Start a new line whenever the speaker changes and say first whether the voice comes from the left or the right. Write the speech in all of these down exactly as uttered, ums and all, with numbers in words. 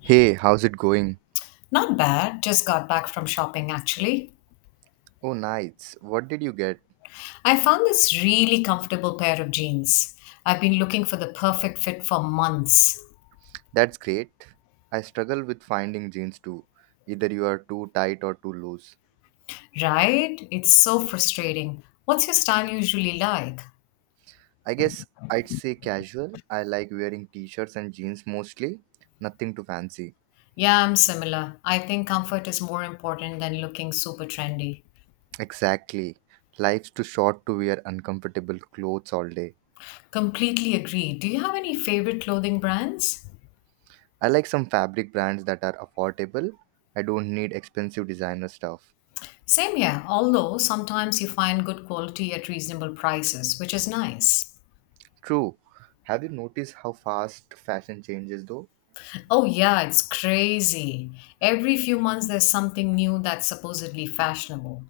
right: Hey, how's it going?
left: Not bad. Just got back from shopping actually.
right: Oh, nice. What did you get?
left: I found this really comfortable pair of jeans. I've been looking for the perfect fit for months.
right: That's great. I struggle with finding jeans too. Either you are too tight or too loose.
left: Right? It's so frustrating. What's your style usually like?
right: I guess I'd say casual. I like wearing t shirts and jeans mostly. Nothing too fancy.
left: Yeah, I'm similar. I think comfort is more important than looking super trendy.
right: Exactly. Life's too short to wear uncomfortable clothes all day.
left: Completely agree. Do you have any favorite clothing brands?
right: I like some fabric brands that are affordable. I don't need expensive designer stuff.
left: Same here, although sometimes you find good quality at reasonable prices, which is nice.
right: True. Have you noticed how fast fashion changes though?
left: Oh, yeah, it's crazy. Every few months there's something new that's supposedly fashionable.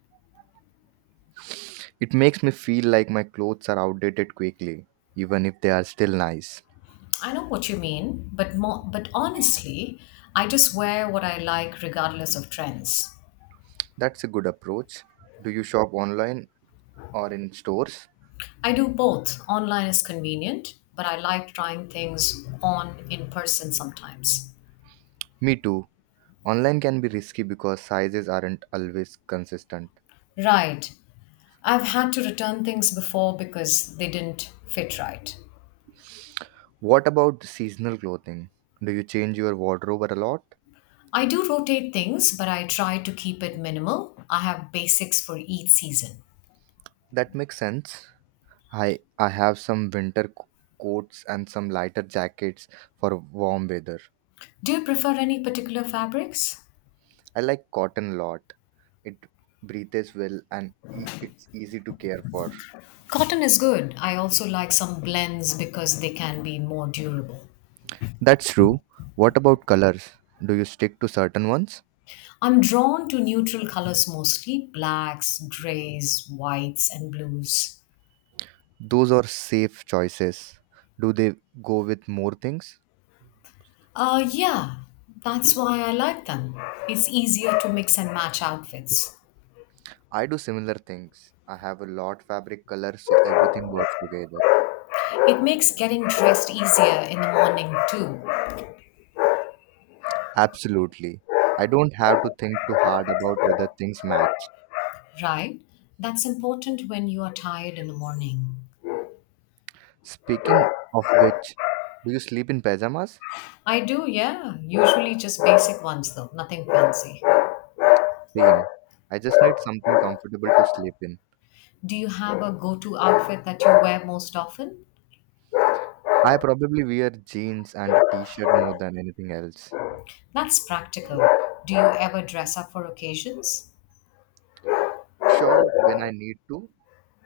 right: It makes me feel like my clothes are outdated quickly, even if they are still nice.
left: I know what you mean, but more, but honestly, I just wear what I like regardless of trends.
right: That's a good approach. Do you shop online or in stores?
left: I do both. Online is convenient, but I like trying things on in person sometimes.
right: Me too. Online can be risky because sizes aren't always consistent.
left: Right. I've had to return things before because they didn't fit right.
right: What about seasonal clothing? Do you change your wardrobe a lot?
left: I do rotate things, but I try to keep it minimal. I have basics for each season.
right: That makes sense. I I have some winter co- coats and some lighter jackets for warm weather.
left: Do you prefer any particular fabrics?
right: I like cotton a lot. It breathes well and e- it's easy to care for.
left: Cotton is good. I also like some blends because they can be more durable.
right: That's true. What about colors? Do you stick to certain ones?
left: I'm drawn to neutral colors mostly blacks, grays, whites, and blues.
right: Those are safe choices. Do they go with more things?
left: Uh, yeah, that's why I like them. It's easier to mix and match outfits.
right: I do similar things. I have a lot fabric color so everything works together.
left: It makes getting dressed easier in the morning, too,
right: Absolutely. I don't have to think too hard about whether things match.
left: right? That's important when you are tired in the morning.
right: Speaking of which, do you sleep in pajamas?
left: I do, yeah. Usually just basic ones, though, nothing fancy.
right: Same. I just need something comfortable to sleep in.
left: Do you have a go to outfit that you wear most often?
right: I probably wear jeans and a t-shirt more than anything else.
left: That's practical. Do you ever dress up for occasions?
right: Sure, when I need to,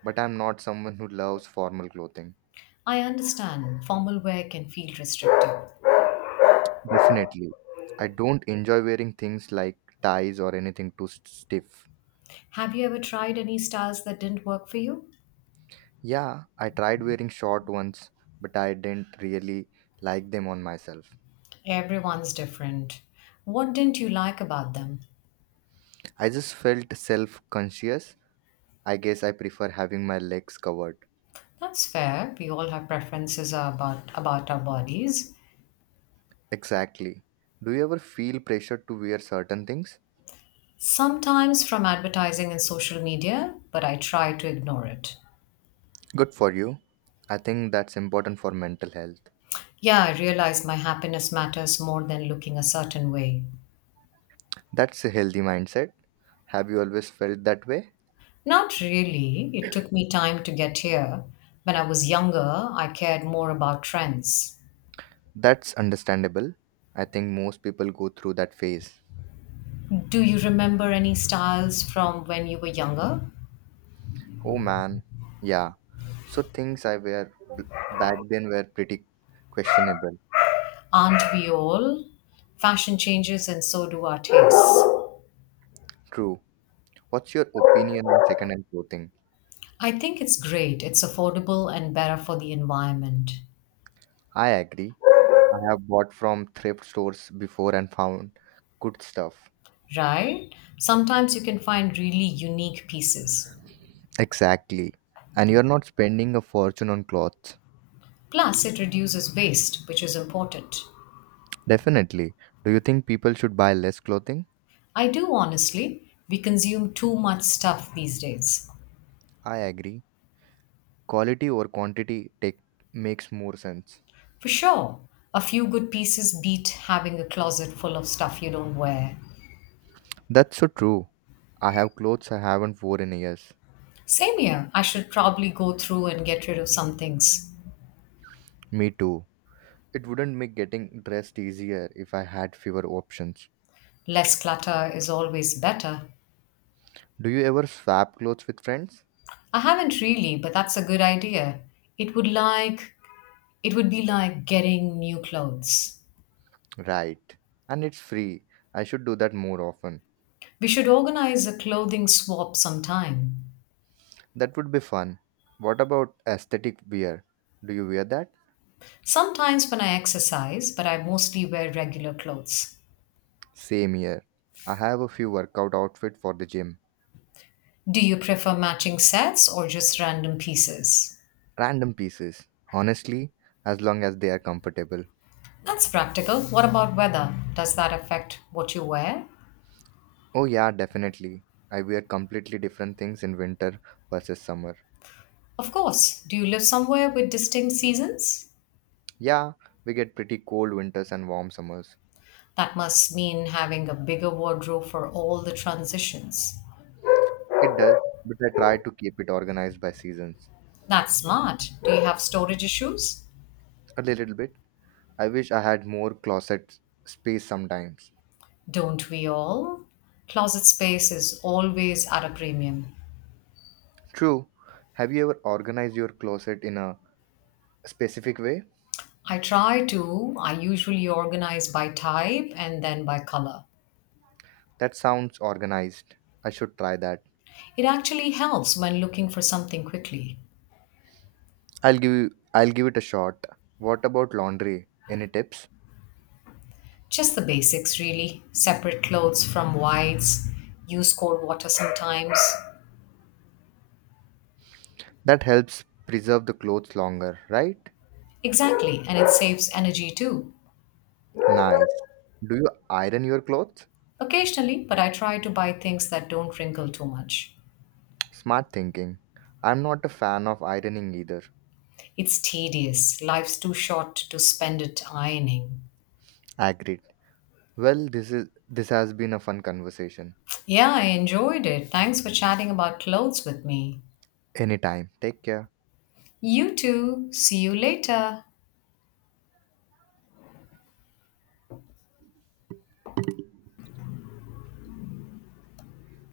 right: but I'm not someone who loves formal clothing.
left: I understand formal wear can feel restrictive.
right: Definitely. I don't enjoy wearing things like ties or anything too st- stiff.
left: Have you ever tried any styles that didn't work for you?
right: Yeah, I tried wearing short ones, but I didn't really like them on myself.
left: Everyone's different. What didn't you like about them?
right: I just felt self conscious. I guess I prefer having my legs covered.
left: That's fair. We all have preferences about, about our bodies.
right: Exactly. Do you ever feel pressure to wear certain things?
left: Sometimes from advertising and social media, but I try to ignore it.
right: Good for you. I think that's important for mental health.
left: Yeah, I realize my happiness matters more than looking a certain way.
right: That's a healthy mindset. Have you always felt that way?
left: Not really. It took me time to get here. When I was younger, I cared more about trends.
right: That's understandable. I think most people go through that phase.
left: Do you remember any styles from when you were younger?
right: Oh man, yeah. So things I wear b- back then were pretty questionable.
left: Aren't we all? Fashion changes and so do our tastes.
right: True. What's your opinion on second-hand clothing?
left: I think it's great. It's affordable and better for the environment,
right: I agree. I have bought from thrift stores before and found good stuff.
left: right? Sometimes you can find really unique pieces.
right: Exactly. And you're not spending a fortune on clothes.
left: Plus, it reduces waste, which is important.
right: Definitely. Do you think people should buy less clothing?
left: I do honestly. We consume too much stuff these days.
right: I agree. Quality over quantity take makes more sense.
left: For sure. A few good pieces beat having a closet full of stuff you don't wear.
right: That's so true. I have clothes I haven't worn in years.
left: Same here. I should probably go through and get rid of some things.
right: Me too. It wouldn't make getting dressed easier if I had fewer options.
left: Less clutter is always better.
right: Do you ever swap clothes with friends?
left: I haven't really, but that's a good idea. It would like it would be like getting new clothes.
right: Right. And it's free. I should do that more often.
left: We should organize a clothing swap sometime.
right: That would be fun. What about aesthetic wear? Do you wear that?
left: Sometimes when I exercise, but I mostly wear regular clothes.
right: Same here. I have a few workout outfit for the gym.
left: Do you prefer matching sets or just random pieces?
right: Random pieces. Honestly, as long as they are comfortable.
left: That's practical. What about weather? Does that affect what you wear?
right: Oh yeah, definitely. I wear completely different things in winter versus summer.
left: Of course. Do you live somewhere with distinct seasons?
right: Yeah, we get pretty cold winters and warm summers.
left: That must mean having a bigger wardrobe for all the transitions.
right: It does, but I try to keep it organized by seasons.
left: That's smart. Do you have storage issues?
right: A little bit. I wish I had more closet space sometimes.
left: Don't we all? Closet space is always at a premium.
right: True. Have you ever organized your closet in a specific way?
left: I try to. I usually organize by type and then by color.
right: That sounds organized. I should try that.
left: It actually helps when looking for something quickly.
right: I'll give you, I'll give it a shot. What about laundry? Any tips?
left: Just the basics, really. Separate clothes from whites, use cold water sometimes.
right: That helps preserve the clothes longer, right?
left: Exactly, and it saves energy too.
right: Nice. Do you iron your clothes?
left: Occasionally, but I try to buy things that don't wrinkle too much.
right: Smart thinking. I'm not a fan of ironing either.
left: It's tedious. Life's too short to spend it ironing.
right: Agreed. Well, this is this has been a fun conversation.
left: Yeah, I enjoyed it. Thanks for chatting about clothes with me.
right: Anytime. Take care.
left: You too. See you later.